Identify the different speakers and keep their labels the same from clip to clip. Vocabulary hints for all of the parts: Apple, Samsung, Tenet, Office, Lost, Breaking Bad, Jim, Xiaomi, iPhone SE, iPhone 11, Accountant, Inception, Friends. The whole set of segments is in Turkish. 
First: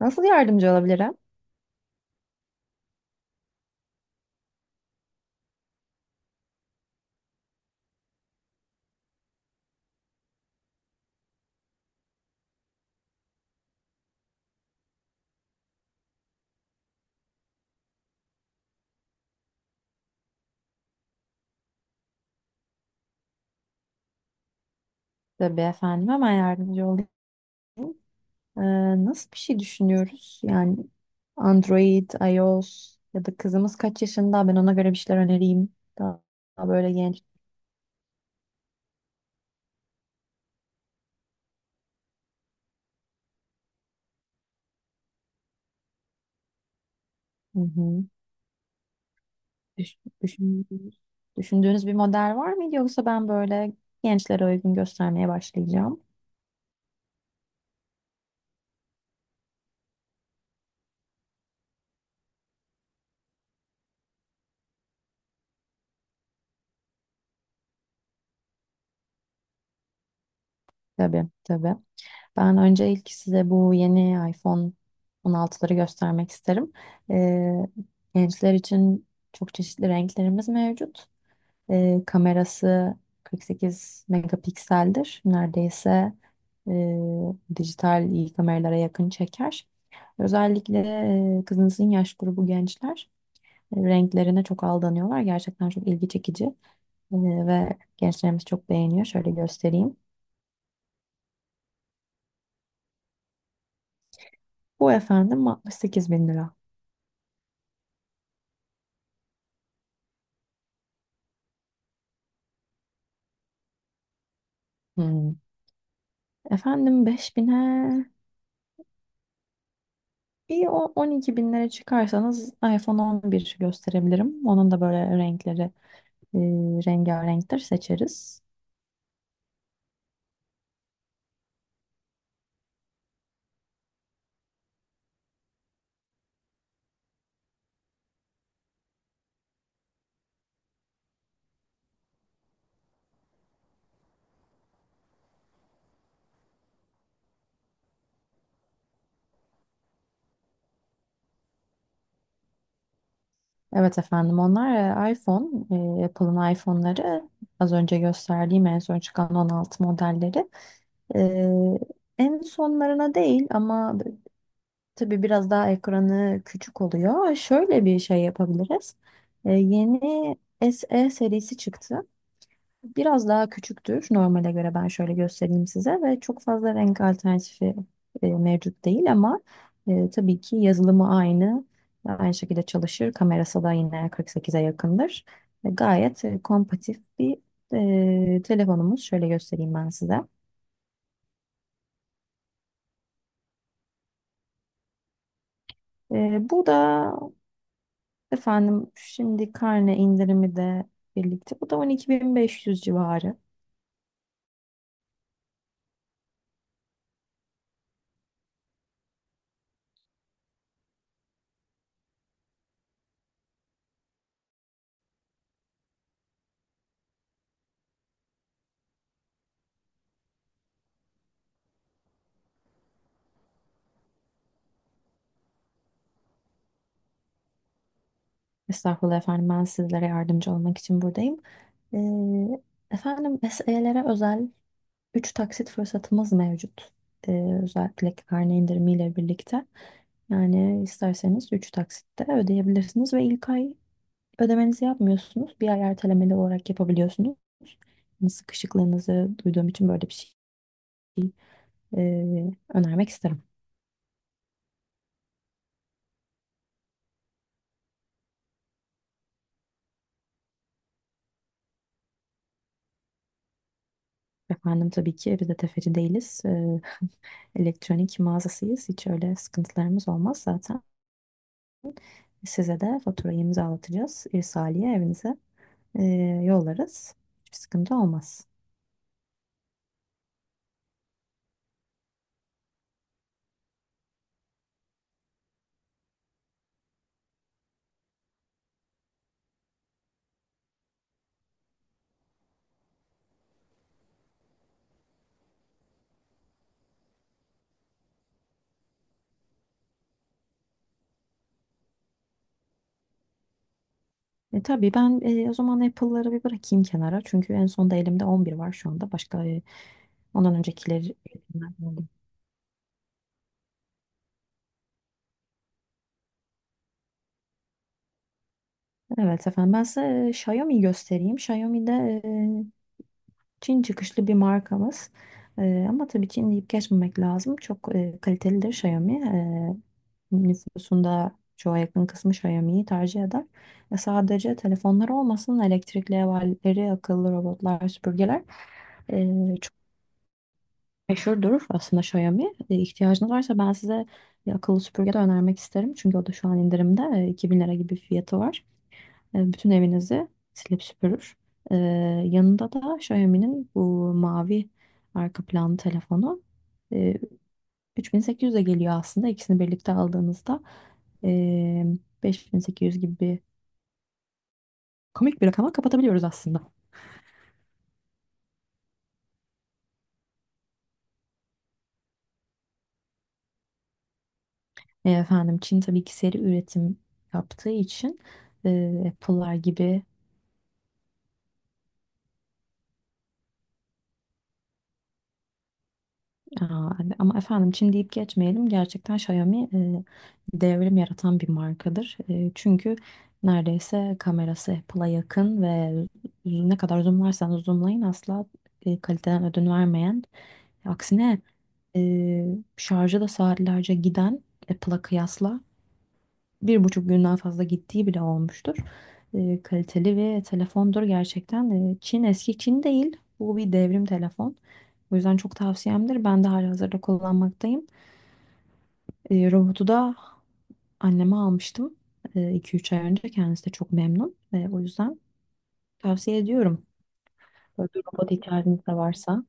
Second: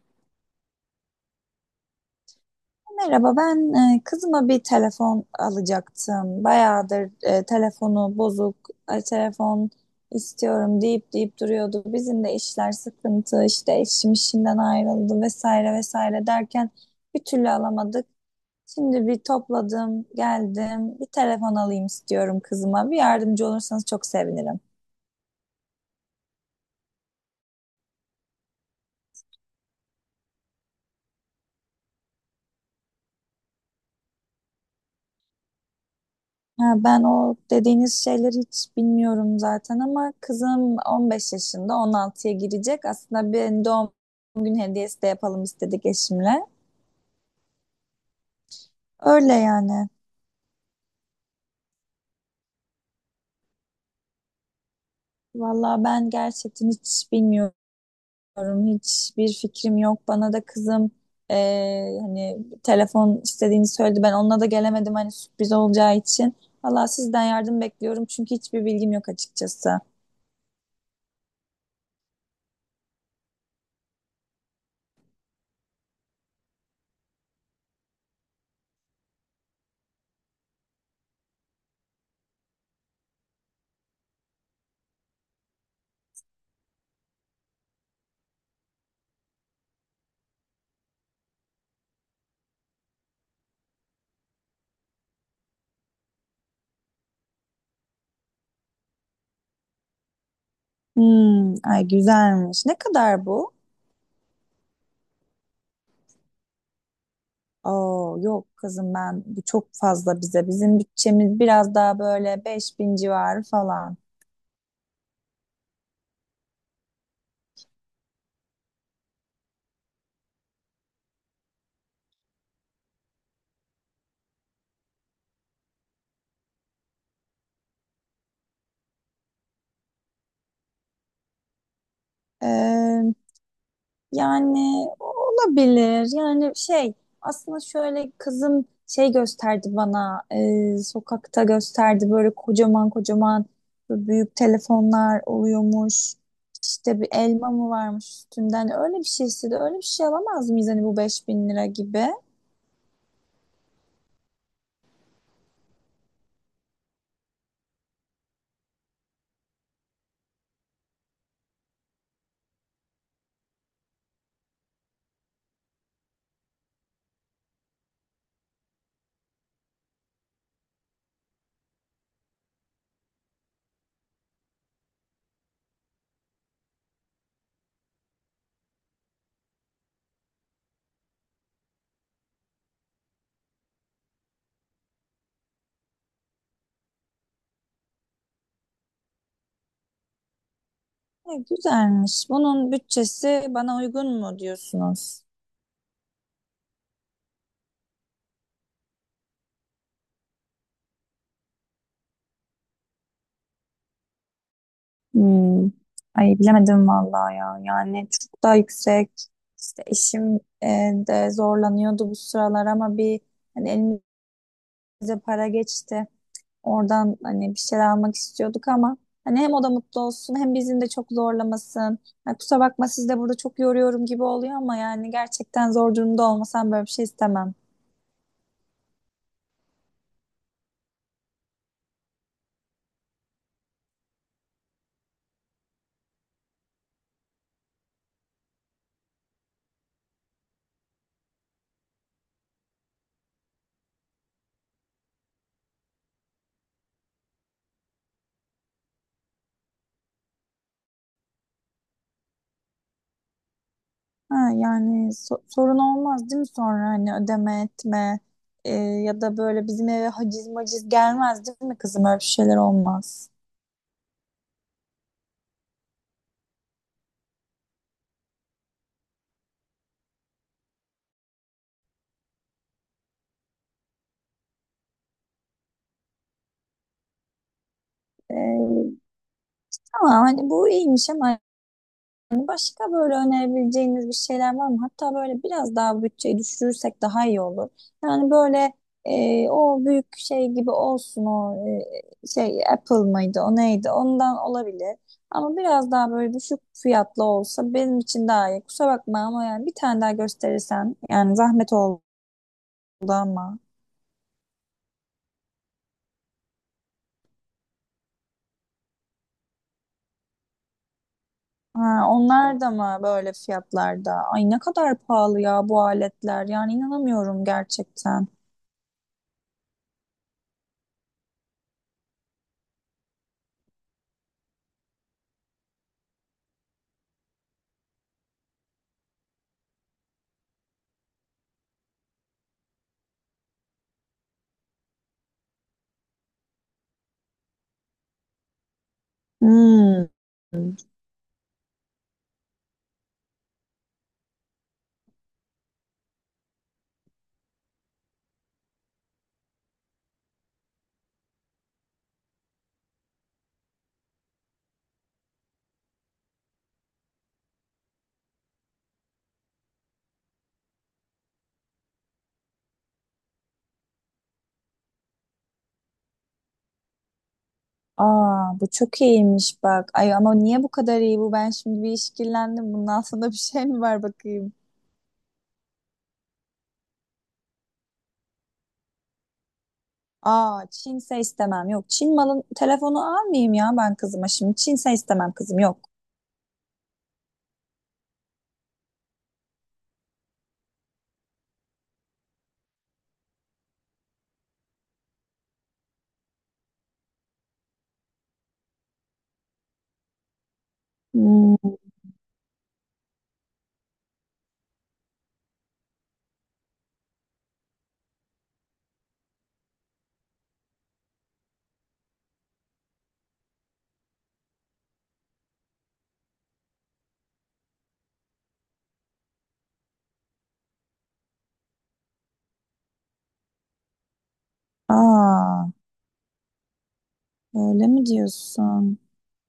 Speaker 1: Nasıl yardımcı olabilirim?
Speaker 2: Merhaba, ben kızıma bir telefon alacaktım. Bayağıdır telefonu bozuk, telefon istiyorum deyip duruyordu. Bizim de işler sıkıntı, işte eşim işinden ayrıldı vesaire vesaire derken bir türlü alamadık. Şimdi bir topladım, geldim, bir telefon alayım istiyorum kızıma. Bir yardımcı olursanız çok sevinirim.
Speaker 1: Tabii efendim hemen yardımcı olayım. Nasıl bir şey düşünüyoruz? Yani Android, iOS ya da kızımız kaç yaşında? Ben ona göre bir şeyler önereyim. Daha, daha
Speaker 2: Ha,
Speaker 1: böyle
Speaker 2: ben
Speaker 1: genç.
Speaker 2: o dediğiniz şeyleri hiç bilmiyorum zaten ama kızım 15 yaşında 16'ya girecek. Aslında bir doğum gün hediyesi de yapalım istedik eşimle.
Speaker 1: Hı hı.
Speaker 2: Öyle yani.
Speaker 1: Düş- düşündüğünüz, düşündüğünüz bir model var mıydı yoksa ben böyle gençlere uygun göstermeye
Speaker 2: Vallahi
Speaker 1: başlayacağım?
Speaker 2: ben gerçekten hiç bilmiyorum. Bilmiyorum, hiçbir fikrim yok. Bana da kızım hani telefon istediğini söyledi. Ben onunla da gelemedim hani sürpriz olacağı için. Valla sizden yardım bekliyorum çünkü hiçbir bilgim yok açıkçası.
Speaker 1: Tabii tabii. Ben önce ilk size bu yeni iPhone 16'ları göstermek isterim. Gençler için çok çeşitli renklerimiz mevcut. Kamerası 48 megapikseldir. Neredeyse e, dijital iyi kameralara yakın çeker. Özellikle kızınızın yaş grubu gençler renklerine çok aldanıyorlar. Gerçekten çok ilgi çekici E, ve gençlerimiz çok beğeniyor. Şöyle göstereyim.
Speaker 2: Hmm, ay güzelmiş. Ne kadar bu?
Speaker 1: Bu efendim 68 bin lira.
Speaker 2: Oo, yok kızım ben bu çok fazla bize. Bizim bütçemiz biraz daha böyle 5000 civarı falan.
Speaker 1: Hmm. Efendim 5 bine bir 12 binlere çıkarsanız iPhone 11 gösterebilirim. Onun da böyle renkleri e, rengarenktir seçeriz.
Speaker 2: Ee, yani olabilir. Yani şey aslında şöyle kızım şey gösterdi bana, sokakta gösterdi böyle kocaman kocaman böyle büyük telefonlar oluyormuş. İşte bir elma mı varmış üstünden öyle bir şeyse de öyle bir şey alamaz mıyız hani bu 5000 lira gibi?
Speaker 1: Evet efendim onlar e, iPhone, Apple'ın iPhone'ları, az önce gösterdiğim en son çıkan 16 modelleri en sonlarına değil ama tabii biraz daha ekranı küçük oluyor. Şöyle bir şey yapabiliriz. Yeni SE serisi çıktı. Biraz daha küçüktür normale göre ben şöyle göstereyim size ve çok fazla renk alternatifi mevcut değil ama tabii ki yazılımı aynı. Aynı şekilde çalışır. Kamerası da yine 48'e yakındır. Gayet kompatif bir telefonumuz. Şöyle göstereyim ben size.
Speaker 2: E, güzelmiş. Bunun bütçesi bana uygun mu diyorsunuz?
Speaker 1: Bu da efendim şimdi karne indirimi de birlikte. Bu da 12.500 civarı.
Speaker 2: Hmm. Ay bilemedim vallahi ya. Yani çok daha yüksek. İşte eşim de zorlanıyordu bu sıralar ama bir hani elimize para geçti. Oradan hani bir şeyler almak istiyorduk ama hani hem o da mutlu olsun hem bizim de çok zorlamasın. Ya kusura bakma, siz de burada çok yoruyorum gibi oluyor ama yani gerçekten zor durumda olmasam böyle bir şey istemem.
Speaker 1: Estağfurullah efendim ben sizlere yardımcı olmak için buradayım. Ee, efendim SE'lere özel 3 taksit fırsatımız mevcut. Özellikle karne indirimiyle birlikte. Yani isterseniz 3 taksitte ödeyebilirsiniz ve ilk ay ödemenizi yapmıyorsunuz. Bir ay ertelemeli olarak yapabiliyorsunuz. Yani sıkışıklığınızı duyduğum için böyle bir şey önermek isterim.
Speaker 2: Ha, yani sorun olmaz değil mi sonra hani ödeme etme, ya da böyle bizim eve haciz maciz gelmez değil mi kızım, öyle bir şeyler olmaz.
Speaker 1: Efendim tabii ki biz de tefeci değiliz. Elektronik mağazasıyız. Hiç öyle sıkıntılarımız olmaz zaten. Size de faturayı imzalatacağız. İrsaliye evinize e, yollarız. Hiçbir sıkıntı olmaz.
Speaker 2: E, tamam, hani bu iyiymiş ama hani başka böyle önerebileceğiniz bir şeyler var mı? Hatta böyle biraz daha bütçeyi düşürürsek daha iyi olur. Yani böyle o büyük şey gibi olsun, o şey Apple mıydı o neydi, ondan olabilir. Ama biraz daha böyle düşük fiyatlı olsa benim için daha iyi. Kusura bakma ama yani bir tane daha gösterirsen, yani zahmet oldu ama.
Speaker 1: Tabii ben o zaman Apple'ları bir bırakayım kenara. Çünkü en sonda elimde 11 var şu anda. Başka ondan öncekileri.
Speaker 2: Ha, onlar da mı böyle fiyatlarda? Ay ne kadar pahalı ya bu aletler. Yani inanamıyorum gerçekten.
Speaker 1: Evet efendim ben size Xiaomi göstereyim. Xiaomi'de e, Çin çıkışlı bir markamız. Ama tabii Çin deyip geçmemek lazım. Çok kalitelidir Xiaomi. Nüfusunda çoğa yakın kısmı Xiaomi'yi tercih eder. Sadece telefonlar olmasın, elektrikli evleri, akıllı robotlar, süpürgeler e, çok
Speaker 2: Hmm.
Speaker 1: meşhurdur aslında Xiaomi. E, ihtiyacınız varsa ben size bir akıllı süpürge de önermek isterim. Çünkü o da şu an indirimde. 2.000 lira gibi fiyatı var. Bütün evinizi silip süpürür. E, yanında da Xiaomi'nin bu mavi arka planlı telefonu e, 3.800'e geliyor aslında. İkisini birlikte aldığınızda e, 5.800 gibi bir komik bir rakama kapatabiliyoruz aslında.
Speaker 2: Aa, bu çok iyiymiş bak. Ay ama niye bu kadar iyi bu? Ben şimdi bir işkillendim. Bunun altında bir şey mi var bakayım?
Speaker 1: Efendim Çin tabii ki seri üretim yaptığı için Apple'lar gibi.
Speaker 2: Aa, Çinse istemem. Yok, Çin malın telefonu almayayım ya ben kızıma şimdi. Çinse istemem kızım, yok.
Speaker 1: Aa, ama efendim Çin deyip geçmeyelim. Gerçekten Xiaomi devrim yaratan bir markadır. Çünkü neredeyse kamerası Apple'a yakın ve ne kadar zoomlarsanız zoomlayın asla kaliteden ödün vermeyen. Aksine
Speaker 2: Hmm.
Speaker 1: e, şarjı da saatlerce giden Apple'a kıyasla bir buçuk günden fazla gittiği bile olmuştur. Kaliteli ve telefondur gerçekten. Çin eski Çin değil. Bu bir devrim telefon. O yüzden çok tavsiyemdir. Ben de halihazırda kullanmaktayım. Robotu da anneme almıştım. İki üç ay önce. Kendisi de çok memnun. O yüzden
Speaker 2: Aa,
Speaker 1: tavsiye ediyorum.
Speaker 2: öyle
Speaker 1: Böyle bir
Speaker 2: mi
Speaker 1: robot ihtiyacınız da
Speaker 2: diyorsun?
Speaker 1: varsa.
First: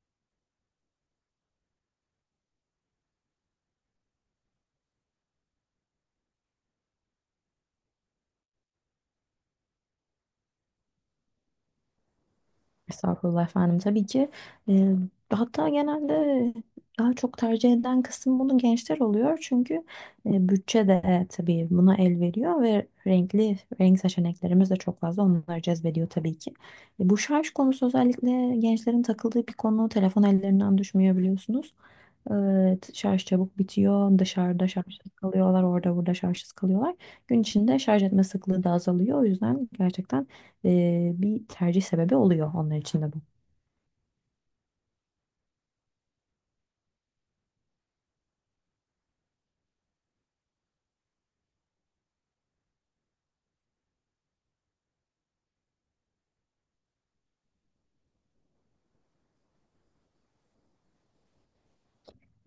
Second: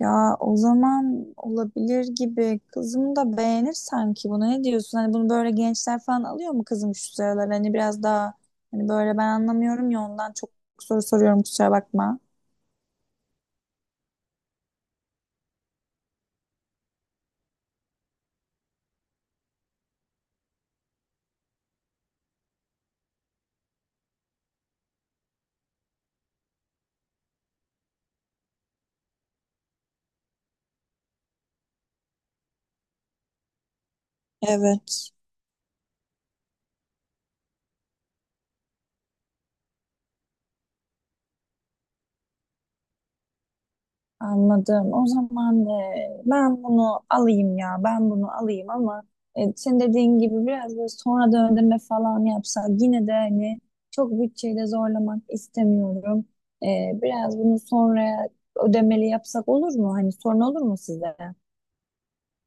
Speaker 2: Ya o zaman olabilir gibi. Kızım da beğenir sanki bunu. Ne diyorsun? Hani bunu böyle gençler falan alıyor mu kızım şu sıralar? Hani biraz daha hani böyle ben anlamıyorum ya, ondan çok soru soruyorum, kusura bakma.
Speaker 1: Estağfurullah efendim. Tabii ki e, hatta genelde daha çok tercih eden kısım bunu gençler oluyor. Çünkü bütçe de tabii buna el veriyor ve renkli renk seçeneklerimiz de çok fazla onları cezbediyor tabii ki. Bu şarj konusu özellikle gençlerin takıldığı bir konu. Telefon ellerinden düşmüyor biliyorsunuz. E, şarj çabuk bitiyor. Dışarıda
Speaker 2: Evet.
Speaker 1: şarjsız kalıyorlar, orada burada şarjsız kalıyorlar. Gün içinde şarj etme sıklığı da azalıyor. O yüzden gerçekten bir tercih sebebi oluyor onlar için de bu.
Speaker 2: Anladım. O zaman ben bunu alayım ya. Ben bunu alayım ama, senin dediğin gibi biraz böyle sonradan ödeme falan yapsak, yine de hani çok bütçeyi de zorlamak istemiyorum. E, biraz bunu sonra ödemeli yapsak olur mu? Hani sorun olur mu size?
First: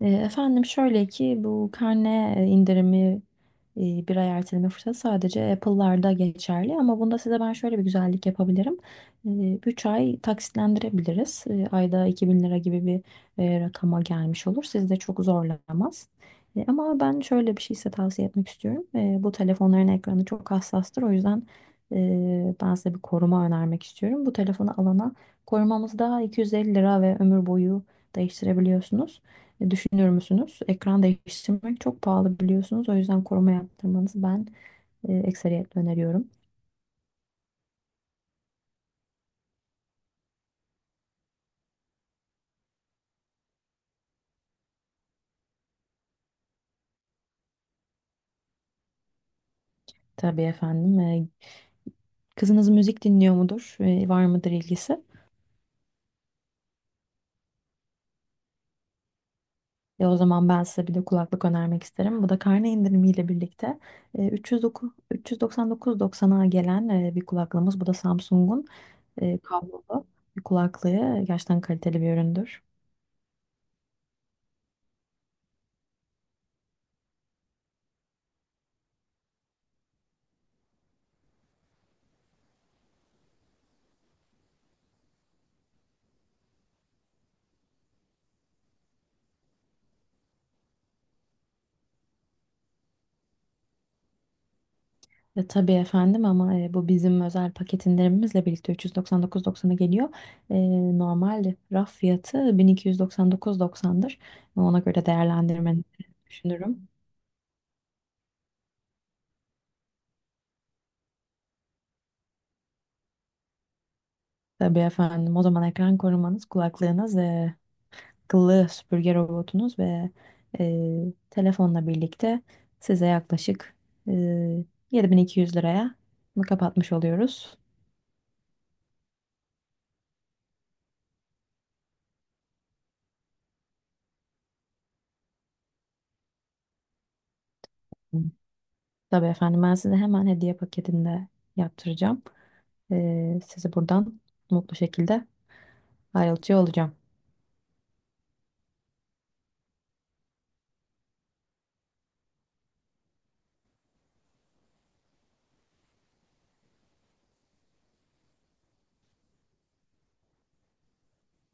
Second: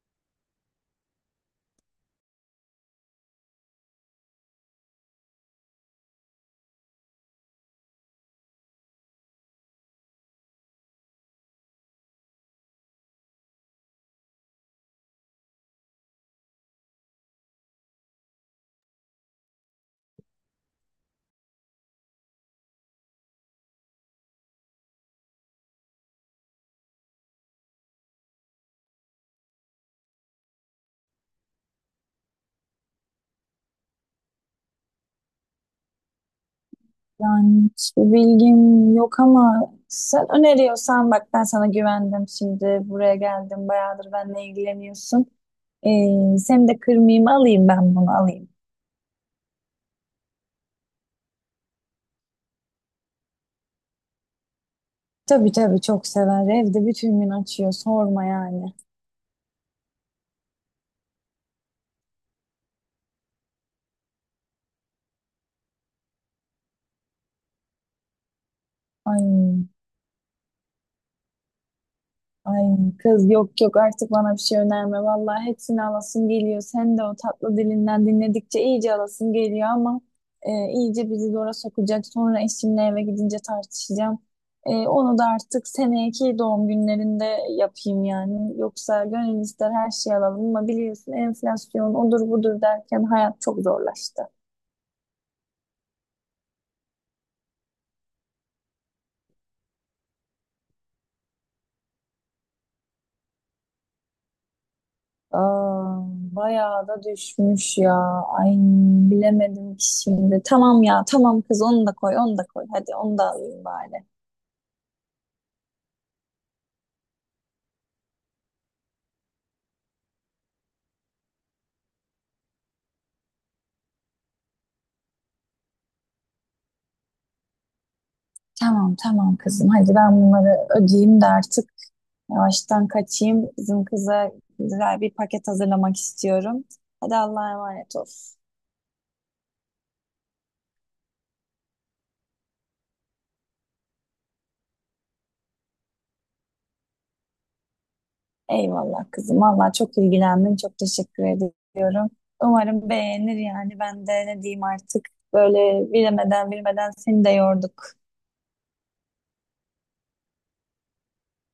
Speaker 1: Efendim şöyle ki bu karne indirimi bir ay erteleme fırsatı sadece Apple'larda geçerli ama bunda size ben şöyle bir güzellik yapabilirim. 3 ay taksitlendirebiliriz. Ayda 2.000 lira gibi bir rakama gelmiş olur. Sizi de çok zorlamaz. Ama ben şöyle bir şey size tavsiye etmek istiyorum. Bu telefonların ekranı çok hassastır. O yüzden ben size bir koruma önermek istiyorum. Bu telefonu alana korumamızda 250 lira ve ömür boyu değiştirebiliyorsunuz. Düşünüyor musunuz? Ekran değiştirmek çok pahalı biliyorsunuz. O yüzden koruma yaptırmanızı ben ekseriyetle öneriyorum.
Speaker 2: Yani hiçbir bilgim yok ama sen öneriyorsan, bak ben sana güvendim, şimdi buraya geldim, bayağıdır benle ilgileniyorsun. Seni de kırmayayım, alayım, ben bunu alayım.
Speaker 1: Tabii efendim. Kızınız müzik dinliyor mudur? Var mıdır ilgisi?
Speaker 2: Tabii tabii, çok sever, evde bütün gün açıyor, sorma yani.
Speaker 1: O zaman ben size bir de kulaklık önermek isterim. Bu da karne indirimiyle birlikte 309 399,90'a gelen bir kulaklığımız. Bu da Samsung'un
Speaker 2: Ay.
Speaker 1: kablolu bir kulaklığı. Gerçekten kaliteli bir üründür.
Speaker 2: Ay kız, yok yok, artık bana bir şey önerme. Vallahi hepsini alasım geliyor. Sen de o tatlı dilinden dinledikçe iyice alasım geliyor ama iyice bizi zora sokacak. Sonra eşimle eve gidince tartışacağım. E, onu da artık seneki doğum günlerinde yapayım yani. Yoksa gönül ister her şeyi alalım ama biliyorsun, enflasyon odur budur derken hayat çok zorlaştı.
Speaker 1: Tabii efendim ama bu bizim özel paket indirimimizle birlikte 399,90'a geliyor. Normal raf fiyatı 1.299,90'dır. Ona göre değerlendirmeni
Speaker 2: Aa, bayağı
Speaker 1: düşünürüm.
Speaker 2: da düşmüş ya. Ay bilemedim ki şimdi. Tamam ya tamam kız, onu da koy, onu da koy. Hadi onu da alayım bari.
Speaker 1: Tabii efendim o zaman ekran korumanız, kulaklığınız, akıllı süpürge robotunuz ve telefonla birlikte size yaklaşık e, 7.200 liraya bunu kapatmış oluyoruz.
Speaker 2: Tamam tamam kızım, hadi ben bunları ödeyeyim de artık yavaştan kaçayım. Bizim kıza güzel bir paket hazırlamak istiyorum. Hadi Allah'a emanet ol.
Speaker 1: Tabii efendim ben size hemen hediye paketinde yaptıracağım. Sizi buradan mutlu şekilde ayrılıyor olacağım.
Speaker 2: Eyvallah kızım. Vallahi çok ilgilendin. Çok teşekkür ediyorum. Umarım beğenir yani. Ben de ne diyeyim artık. Böyle bilemeden bilmeden seni de yorduk.